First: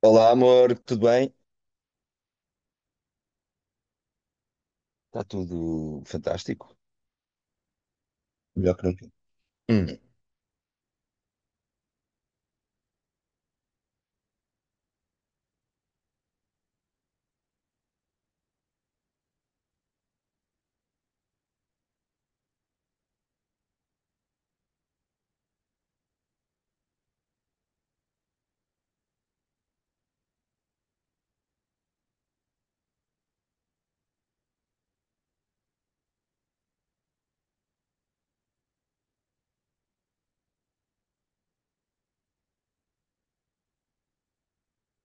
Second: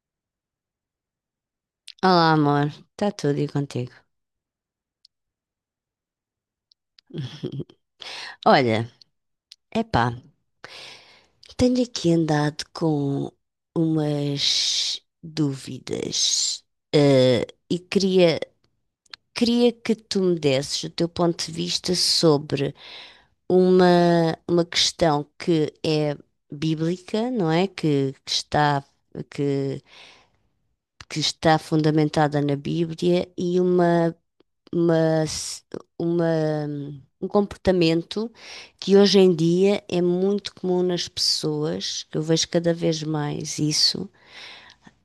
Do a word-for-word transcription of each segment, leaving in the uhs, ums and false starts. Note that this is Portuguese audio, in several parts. Olá, amor, tudo bem? Olá, amor. Está tudo e contigo? Está tudo fantástico? Melhor que Olha, nunca. Hum, epá, tenho aqui andado com umas dúvidas, eh, e queria, queria que tu me desses o teu ponto de vista sobre uma, uma questão que é bíblica, não é? Que, que está, que, que está fundamentada na Bíblia e uma uma, s- uma- um comportamento que hoje em dia é muito comum nas pessoas, que eu vejo cada vez mais isso,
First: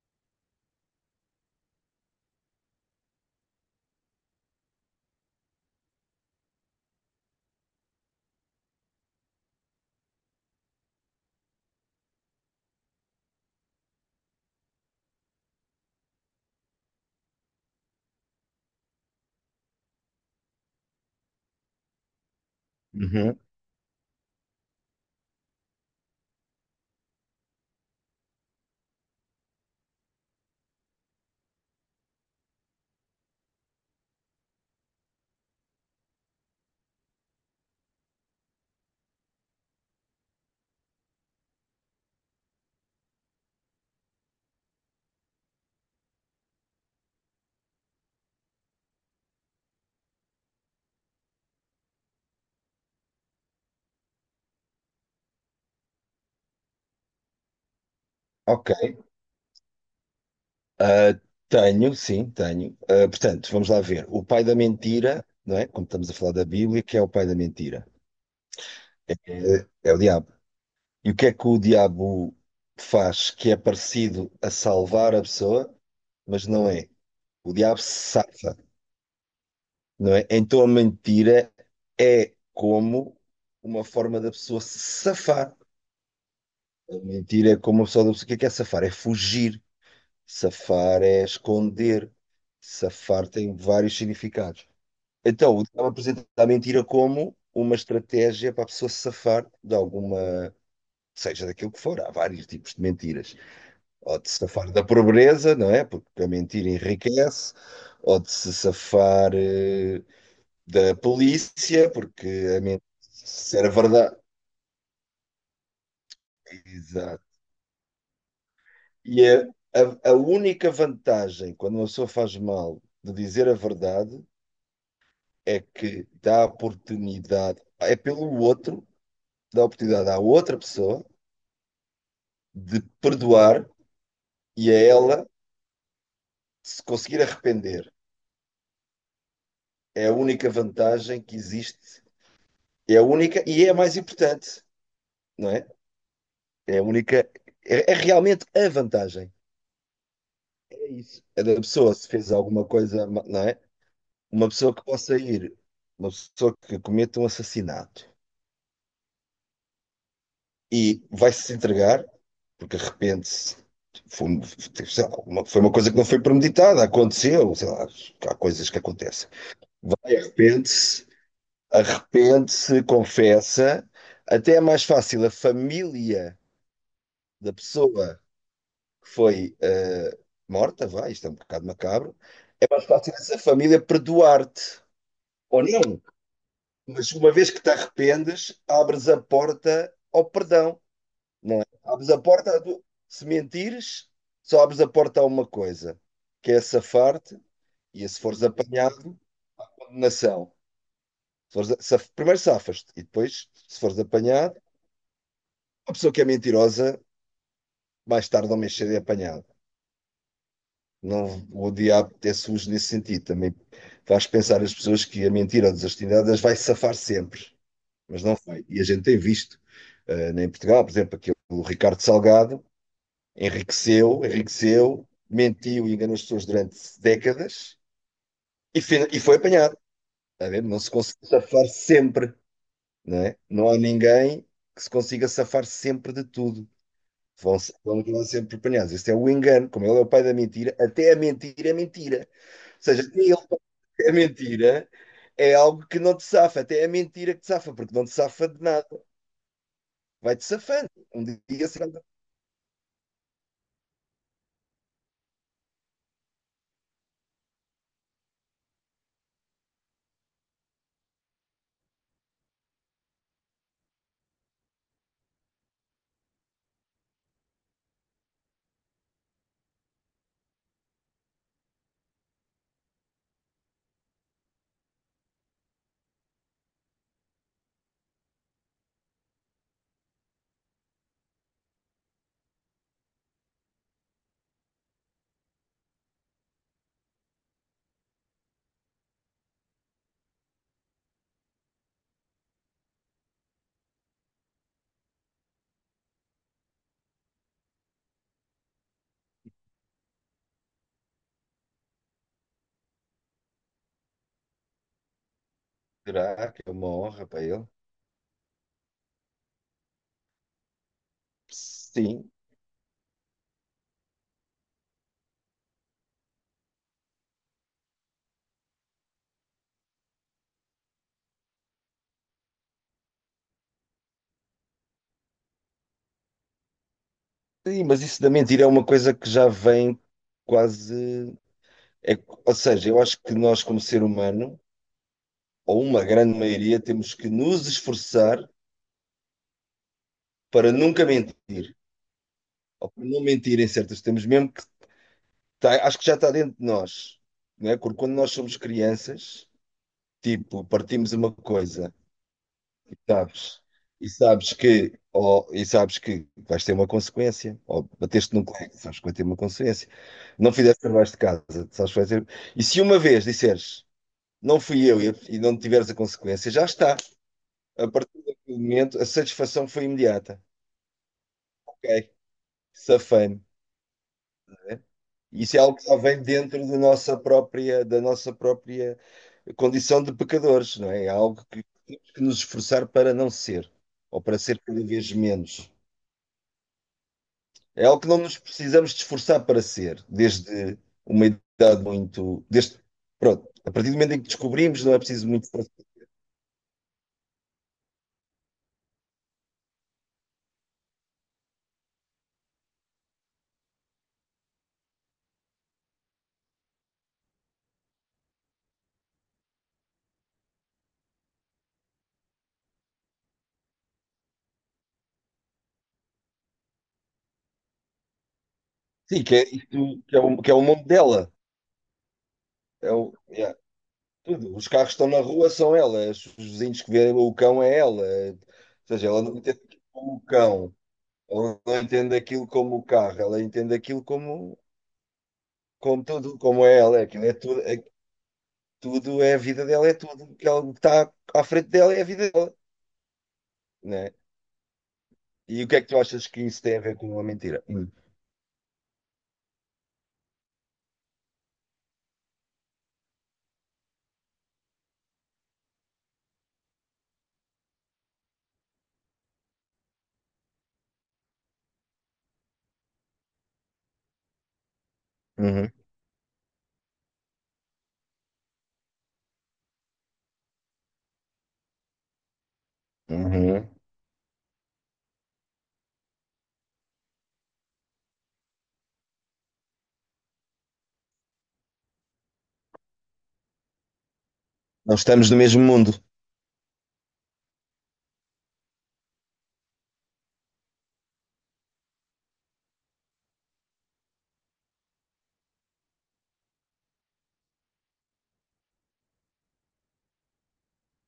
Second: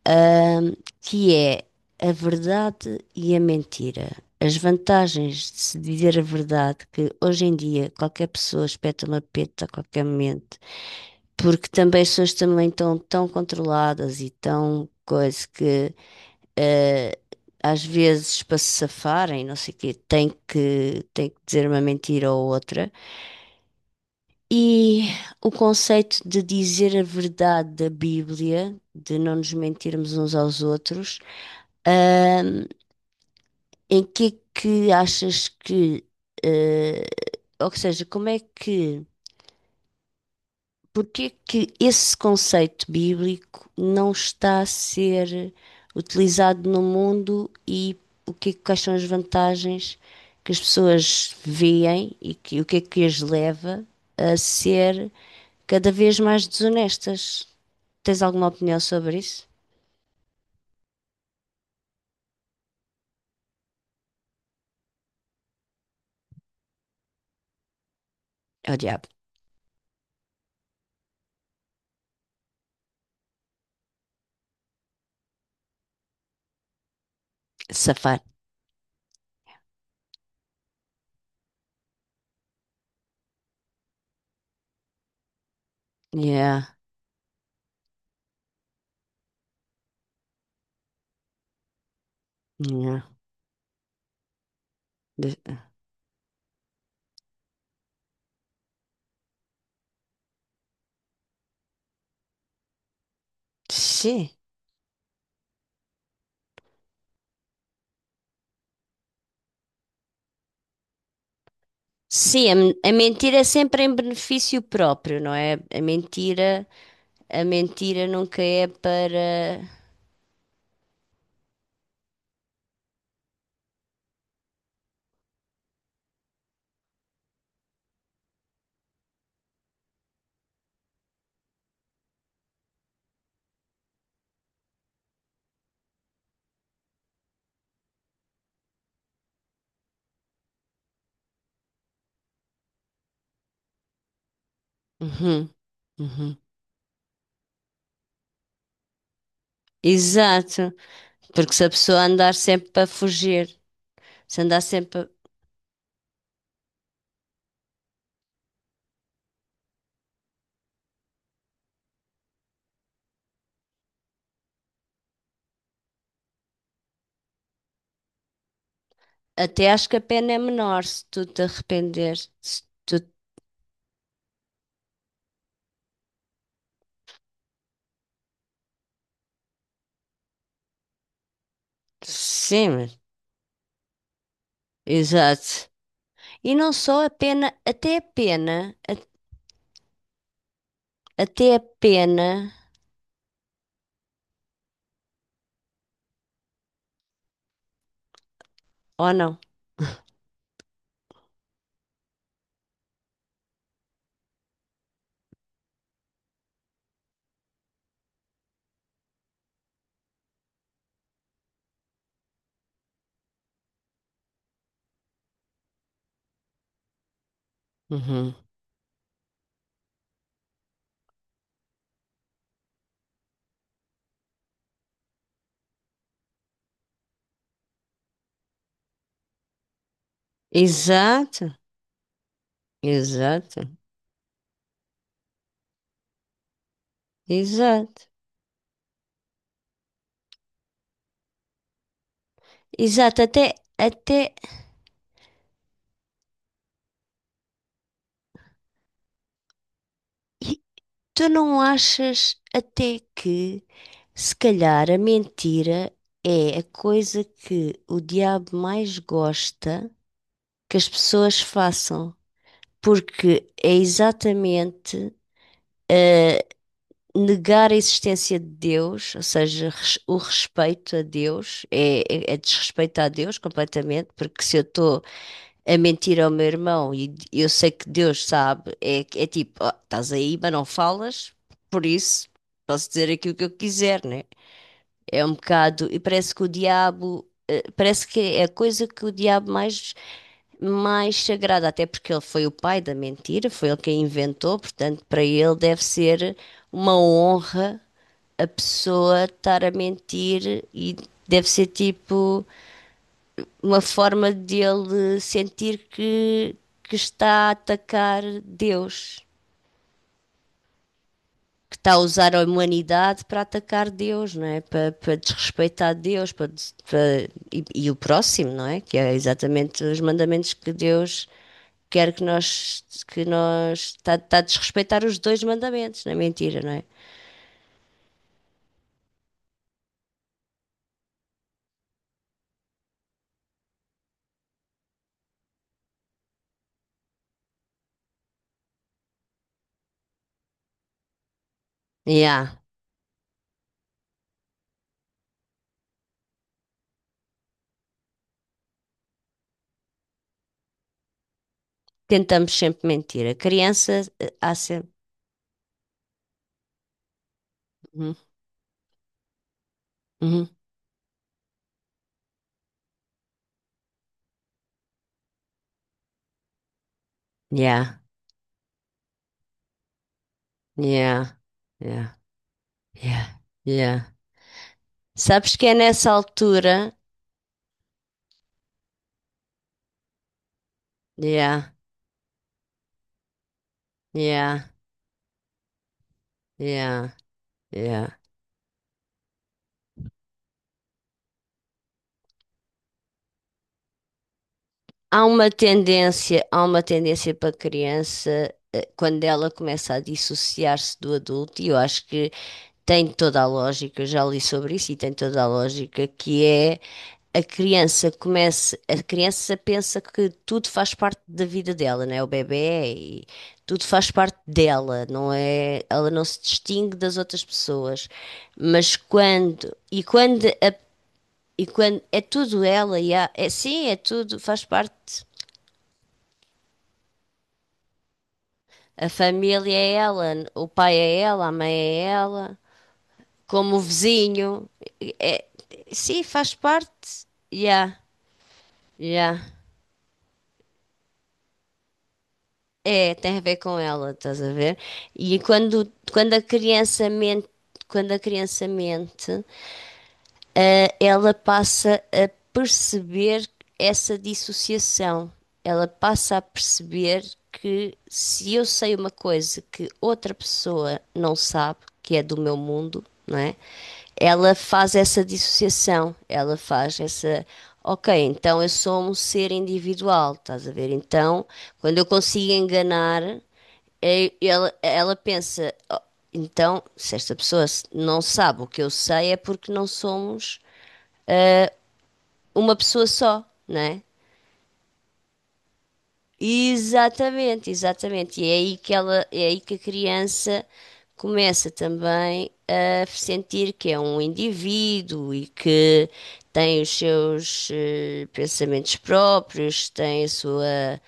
ahm, que é a verdade e a mentira. As vantagens de se dizer a verdade, que hoje em dia qualquer pessoa espeta uma peta a qualquer momento, porque também as pessoas também estão tão controladas e tão coisa que eh, às vezes para se safarem, não sei o quê, tem que, tem que dizer uma mentira ou outra. uhum, E o conceito de dizer a verdade da Bíblia, de não nos mentirmos uns aos outros, ahm, em que é que achas que, eh, ou seja, como é que Porque é que esse conceito bíblico não está a ser utilizado no mundo e o que, é que- quais são as vantagens que as pessoas veem e que, o que é que as leva a ser cada vez mais desonestas? Tens alguma ok. opinião sobre isso? Ah, tenho, sim, tenho. Ah, portanto, vamos lá ver. O pai da mentira, não é? Como estamos a falar da Bíblia, que é o pai da mentira? Oh, diabo, É, é o diabo. E o que é que o diabo faz que é parecido a salvar a pessoa, mas não é? O diabo safar. salva, não é? Então a mentira é como uma forma da pessoa se safar. Yeah, Mentir é como o pessoal do... O que é que é safar? É fugir. Safar é esconder. yeah. Safar tem vários significados. De- Então, o diabo apresenta a mentira como uma estratégia para a pessoa se safar de alguma... Seja daquilo que for, há vários tipos de mentiras. Ou de Sim. se safar da pobreza, não é? Porque a mentira enriquece. Ou de se safar eh, da polícia, porque Sim, a, a men- mentira... a mentira é Se era sempre em verdade. benefício próprio, não é? A mentira. Exato. A mentira nunca é E para. é a, a única vantagem quando uma pessoa faz mal de dizer a verdade é que dá oportunidade, é pelo outro, dá oportunidade à outra pessoa de perdoar e a ela se conseguir arrepender. É a única vantagem que existe, é a única e é a mais importante, não Uhum, é? uhum. É a única, é, é realmente a vantagem. Exato, É isso. É porque da se a pessoa pessoa se fez andar alguma sempre para coisa, ma- não fugir, é? se Uma andar pessoa que sempre. A- possa ir, uma pessoa que cometa um assassinato e vai-se entregar, porque de repente foi, um, sei lá, uma, foi uma coisa que não foi premeditada, aconteceu, sei lá, há coisas que acontecem. Até acho que a Vai, pena é menor se arrepende-se, tu te arrependeres. Se arrepende-se, tu... confessa, até é mais fácil a família da pessoa que foi uh, morta, vai, isto é um bocado macabro, Sim, mais mas- fácil essa família perdoar-te, ou exato. não, E não só a mas uma vez pena, que te até a arrependes, pena, a- abres a porta ao perdão. até a Não é? Abres a pena, porta, do- se mentires, só abres a porta a uma coisa, que é safar-te, e se fores ou apanhado, não? condenação. Se fores a- saf- primeiro safas-te, e depois, se fores apanhado, a pessoa que é mentirosa, mais tarde ou mais cedo é apanhada. Não, o diabo é sujo nesse sentido. Também faz pensar as pessoas que a mentira ou a desonestidade as vai safar sempre, mas Uhum. não vai. E a gente tem visto, eh, em Portugal, por exemplo, aquele o Ricardo Salgado, enriqueceu, enriqueceu, mentiu e enganou as pessoas durante décadas e, fina- e foi apanhado. Está a ver? Não se consegue Exato, safar sempre, não é? exato, Não há ninguém que se consiga safar sempre de tudo. Vão, se- vão exato, acabar sempre apanhados. Este é o engano, como ele é o pai da mentira, até a mentira é mentira. Ou seja, até exato. ele Até, a até, mentira é algo que não te safa, até é a mentira que te safa, porque não te safa de nada. Vai-te e safando. Um tu não dia será. achas até que, se calhar, a mentira é a coisa que o diabo mais gosta que as pessoas façam? Porque é exatamente eh, negar a existência de Deus, ou seja, res- o respeito a Deus, é, é- é desrespeitar a Deus completamente, porque se eu estou a mentir ao meu irmão e d- eu sei que Deus sabe, é, é tipo, "Oh, estás aí, mas não falas, por isso posso dizer aquilo que eu quiser, né? É um bocado. E parece que o diabo. eh, Parece que é a coisa que o diabo mais. Mais sagrada, até porque ele foi o pai da mentira, foi ele quem inventou, portanto, para ele deve ser uma honra a pessoa estar a mentir e deve ser tipo uma forma dele sentir Será que, que é uma que honra para está a ele? atacar Deus. Que está a Sim. usar a humanidade para atacar Deus, não é? Para, para desrespeitar Deus para, para- e, e o próximo, não é? Que é exatamente os mandamentos que Deus quer que nós que nós está, está a desrespeitar os dois mandamentos, não é mentira, não é? Sim, mas isso da mentira é uma coisa que já vem quase. É, ou seja, eu acho que nós, como ser humano, ou uma grande maioria, temos que nos esforçar para nunca mentir, Yeah. ou para não mentir em certos temos mesmo que tá- acho que já está dentro de nós, não é? Porque quando nós somos crianças, tipo, partimos uma coisa. Tentamos sempre mentir. A Sabes, criança e eh, há sabes sempre. que, ou, e sabes que vais ter uma consequência, ou Uhum. bateste num colega, sabes que vai ter uma consequência, Uhum. não fizeste trabalhos de casa, sabes que vai ter. E se uma vez disseres não fui eu e, e não tiveres a consequência, já está. A Yeah. partir daquele momento, a satisfação foi imediata. Yeah. Ok, Yeah. Yeah. safame. Yeah. Isso Sabes é que é algo que já nessa vem dentro da altura. nossa própria, da nossa própria condição de pecadores, não é? É algo que Yeah. temos que nos esforçar para não ser, ou para ser Yeah. cada vez menos. Yeah. É algo que Yeah. não nos precisamos de esforçar para ser, desde uma idade muito. Desde, pronto, a partir do momento em que descobrimos, não é Há preciso muito uma esforço. tendência, há uma tendência para a criança eh, quando ela começa a dissociar-se do adulto, e eu acho que tem toda a lógica, eu já li sobre isso e tem toda a lógica, que é a criança começa, a criança pensa que tudo faz parte da vida dela, né? O bebé e tudo faz parte dela, não é? Ela não se distingue das outras pessoas. Mas Sim, que é, quando, isto, e que é, o, quando que é o a- mundo dela. e quando é tudo É ela o, e há- é yeah, sim, é tudo, tudo. faz Os carros que estão na parte. rua são elas, os vizinhos que vêem o cão é ela. Ou A seja, ela não entende aquilo família é como o ela, cão, o pai é ela, a ela mãe não é entende aquilo ela, como o carro, ela entende como o aquilo como, vizinho. É, como sim, tudo, faz como é ela. Aquilo parte. é tudo, é, Yeah, tudo é yeah. a vida dela, é tudo. O que ela- o que está à frente dela é a vida dela. É, tem a ver com ela, Né? estás a ver? E E o que é que quando, tu achas quando que a isso tem a ver criança com uma mente, mentira? Hum. quando a criança mente, ela passa a perceber essa dissociação. Ela passa a perceber que se eu sei uma coisa que outra pessoa não sabe, que é do meu mundo, não é? Ela faz essa Uhum. dissociação, ela faz essa. Ok, então eu sou um ser individual, estás a ver? Então, quando eu consigo enganar, Uhum. eh, ela, ela pensa, "Oh, então, se esta pessoa s- não sabe o que eu sei, é porque não somos uma pessoa só, não é? Não estamos no mesmo mundo, Exatamente, exatamente. E é aí que ela, é aí que a criança começa também a sentir que é um indivíduo e que tem os seus eh, pensamentos próprios, tem a sua,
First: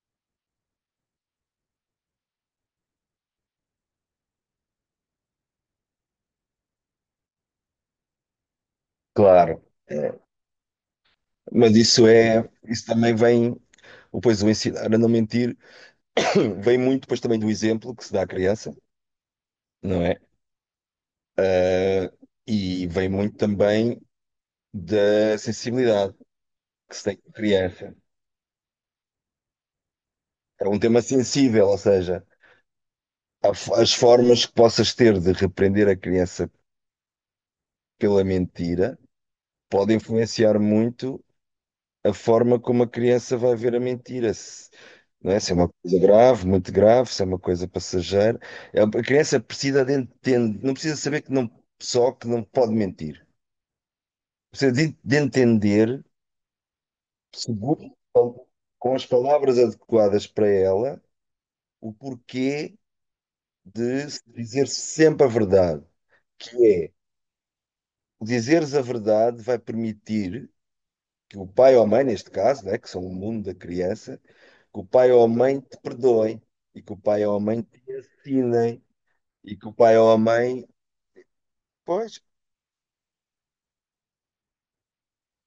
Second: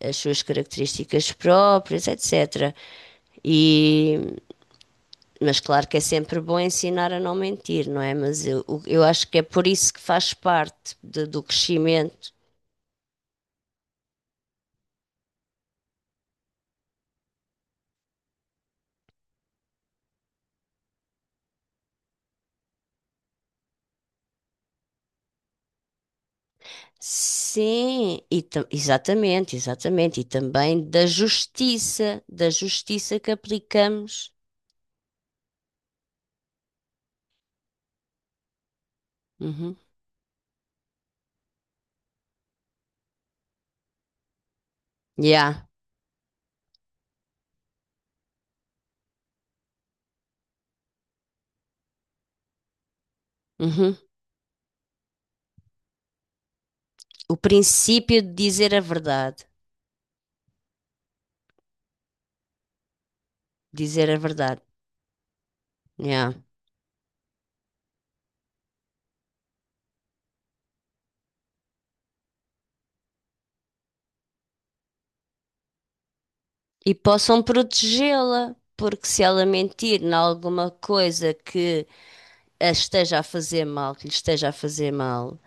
as suas características próprias, etcetera. E, mas claro que é sempre bom ensinar a não mentir, não é? Mas eu, eu acho que é claro. por isso que É. faz parte de- do Mas isso crescimento. é, isso também vem, ou pois o ensinar a não mentir vem muito depois também do exemplo que se dá à criança, não é? Ah, e vem muito também da sensibilidade que se tem com a criança. Sim, e ta- exatamente, exatamente. E É um também tema da sensível, ou justiça, seja, da justiça que a- f- as aplicamos. formas que possas ter de repreender a criança pela mentira Uhum. podem influenciar muito a forma como a criança vai ver a mentira, se, não é? Se é Yeah. uma coisa grave, muito grave, se é uma coisa passageira. A a criança precisa de entender, não precisa saber que não, só que não pode mentir. Uhum. Precisa de, de entender, O seguro, princípio de dizer a com as verdade. palavras adequadas para ela, o porquê Dizer de a se verdade. dizer sempre a verdade, Yeah. que é, o dizeres a verdade vai permitir que o pai ou a mãe, neste caso, né, que são o mundo da criança, que o pai ou a mãe te perdoem e que E o pai ou a possam mãe te protegê-la, ensinem porque se ela e que o pai mentir ou em a mãe. alguma coisa que Pois, a esteja a fazer mal, que lhe esteja a fazer mal,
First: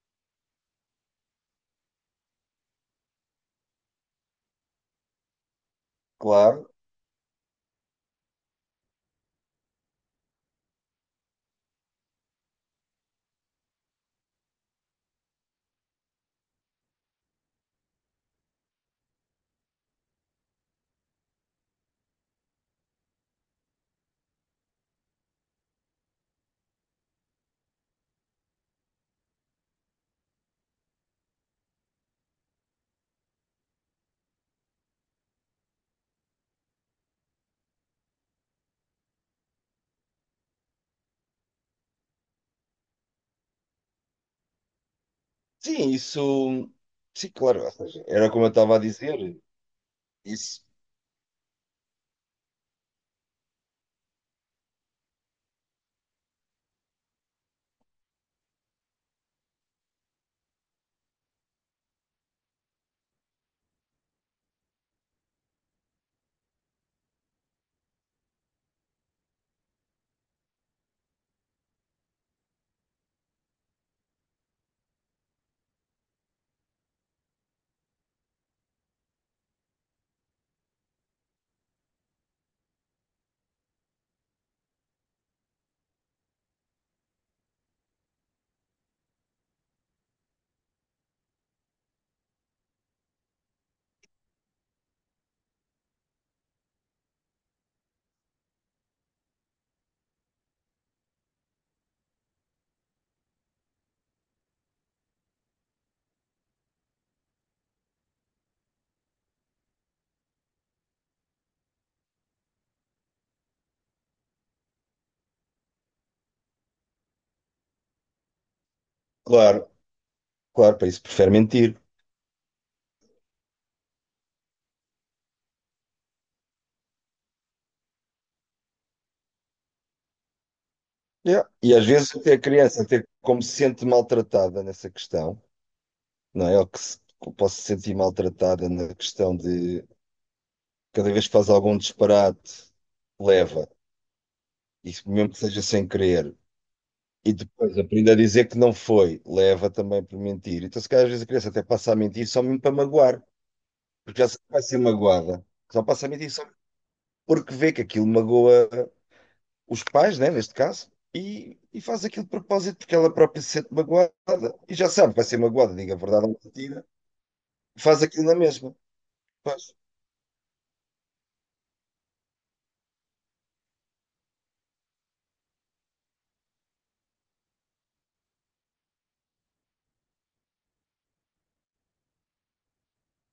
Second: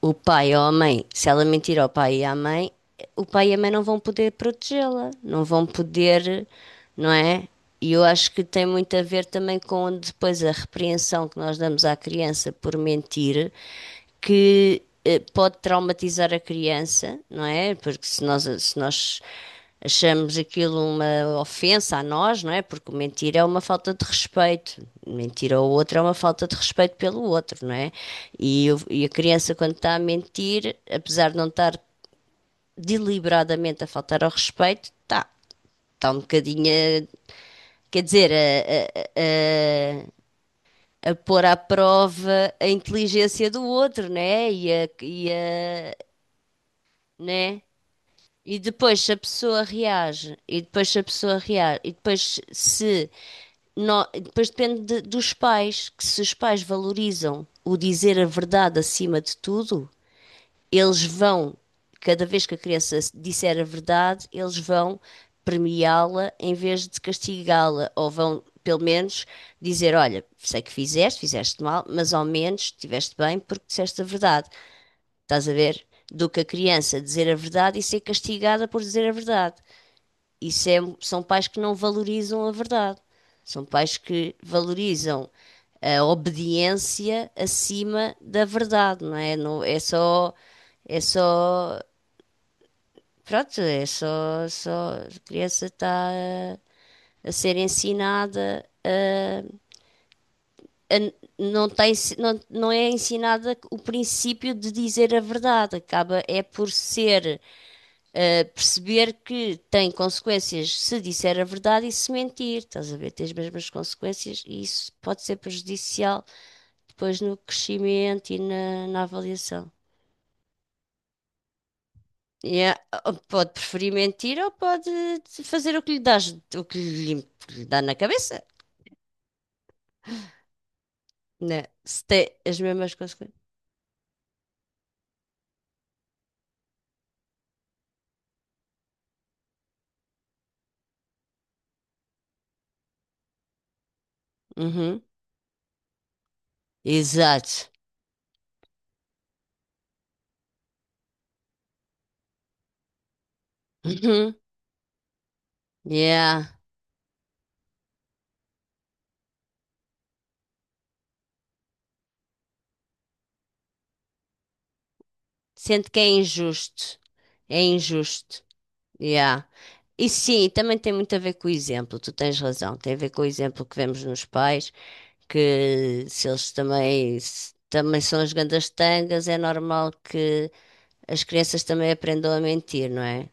o pai ou a mãe, se ela mentir ao pai e à mãe, o pai e a mãe não vão poder protegê-la, não vão poder, claro. não é? E eu acho que tem muito a ver também com depois a repreensão que nós damos à criança por mentir, que eh, pode traumatizar a criança, não é? Porque se nós, se nós achamos aquilo uma ofensa a nós, não é? Porque mentir é uma falta de respeito. Mentir ao outro é uma falta de respeito pelo outro, não é? E, o- e a criança, quando está a mentir, apesar de não estar deliberadamente a faltar ao respeito, está está um bocadinho, a- quer dizer, a, a, a, a pôr à prova a inteligência do outro, né? E a, e Sim, a, isso. Sim, né? claro. Ou seja, era como eu E estava a depois se a dizer. pessoa reage, e Isso, depois se a pessoa reage, e depois se nó- depois depende de- dos pais, que se os pais valorizam o dizer a verdade acima de tudo, eles vão, cada vez que a criança disser a verdade, eles vão premiá-la em vez de castigá-la, ou vão pelo menos dizer, olha, sei que fizeste, fizeste mal, mas ao menos estiveste bem porque disseste a verdade. Estás a ver? Do que a criança dizer a verdade e ser castigada por dizer a verdade. Isso é, são pais que não valorizam a verdade. São pais que valorizam a obediência acima da verdade, não é? Não, é só, é só, pronto, é só, só a criança está a, a ser ensinada a, a- não tem, não, não é ensinada o princípio de dizer a verdade, acaba é por ser Uh, perceber que tem consequências se disser a verdade e se mentir, estás a ver? Tem as mesmas consequências e isso pode ser prejudicial depois no crescimento e na, na claro, avaliação. claro, para isso prefere mentir. E é- Pode preferir mentir ou pode fazer o que lhe dá, o que lhe, o que lhe dá na cabeça, Yeah. né? E às Se vezes tem até a as criança, mesmas até como consequências. se sente maltratada nessa questão, não é? Ou que se, que posso se sentir maltratada na questão de cada vez que faz algum disparate, leva. E Uhum. mesmo que seja sem querer, e Exato. depois aprende a dizer que não foi, leva também por mentir. Então, se calhar, às vezes a criança até passa a mentir só mesmo para magoar, porque já Uhum. sabe que vai ser magoada. Só passa a mentir só Yeah. porque vê que aquilo magoa os pais, né, neste caso, e, e faz aquilo de propósito porque ela própria se sente magoada. E já sabe que vai ser magoada, Sente diga a que é verdade ou mentira, injusto. É faz aquilo na injusto. mesma. Yeah. Pois, E sim, também tem muito a ver com o exemplo, tu tens razão, tem a ver com o exemplo que vemos nos pais, que se eles também, se também são as grandes tangas, é normal que as crianças também aprendam a mentir, não é?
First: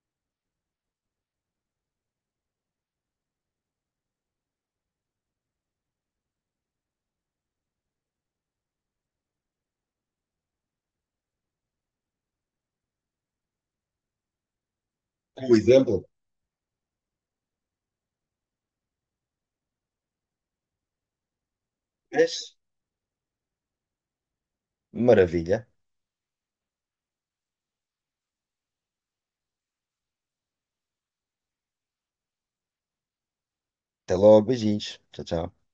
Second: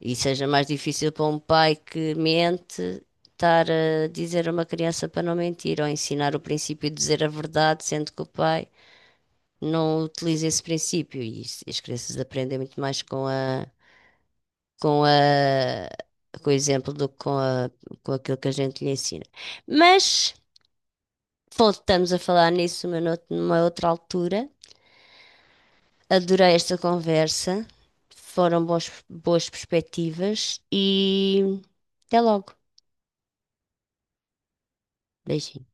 E seja mais difícil para um pai que mente estar a dizer a uma criança para não mentir, ou ensinar o princípio de dizer a verdade, sendo que o pai não utiliza esse princípio, e isso- as crianças aprendem muito mais com a com o a, exemplo. com o exemplo do que com a, com aquilo que a gente lhe ensina. Mas voltamos a falar Vês? nisso numa, nout- numa outra altura. Maravilha. Adorei esta conversa. Foram boas boas perspectivas e até logo. Até logo, beijinhos. Tchau, tchau. Beijinho.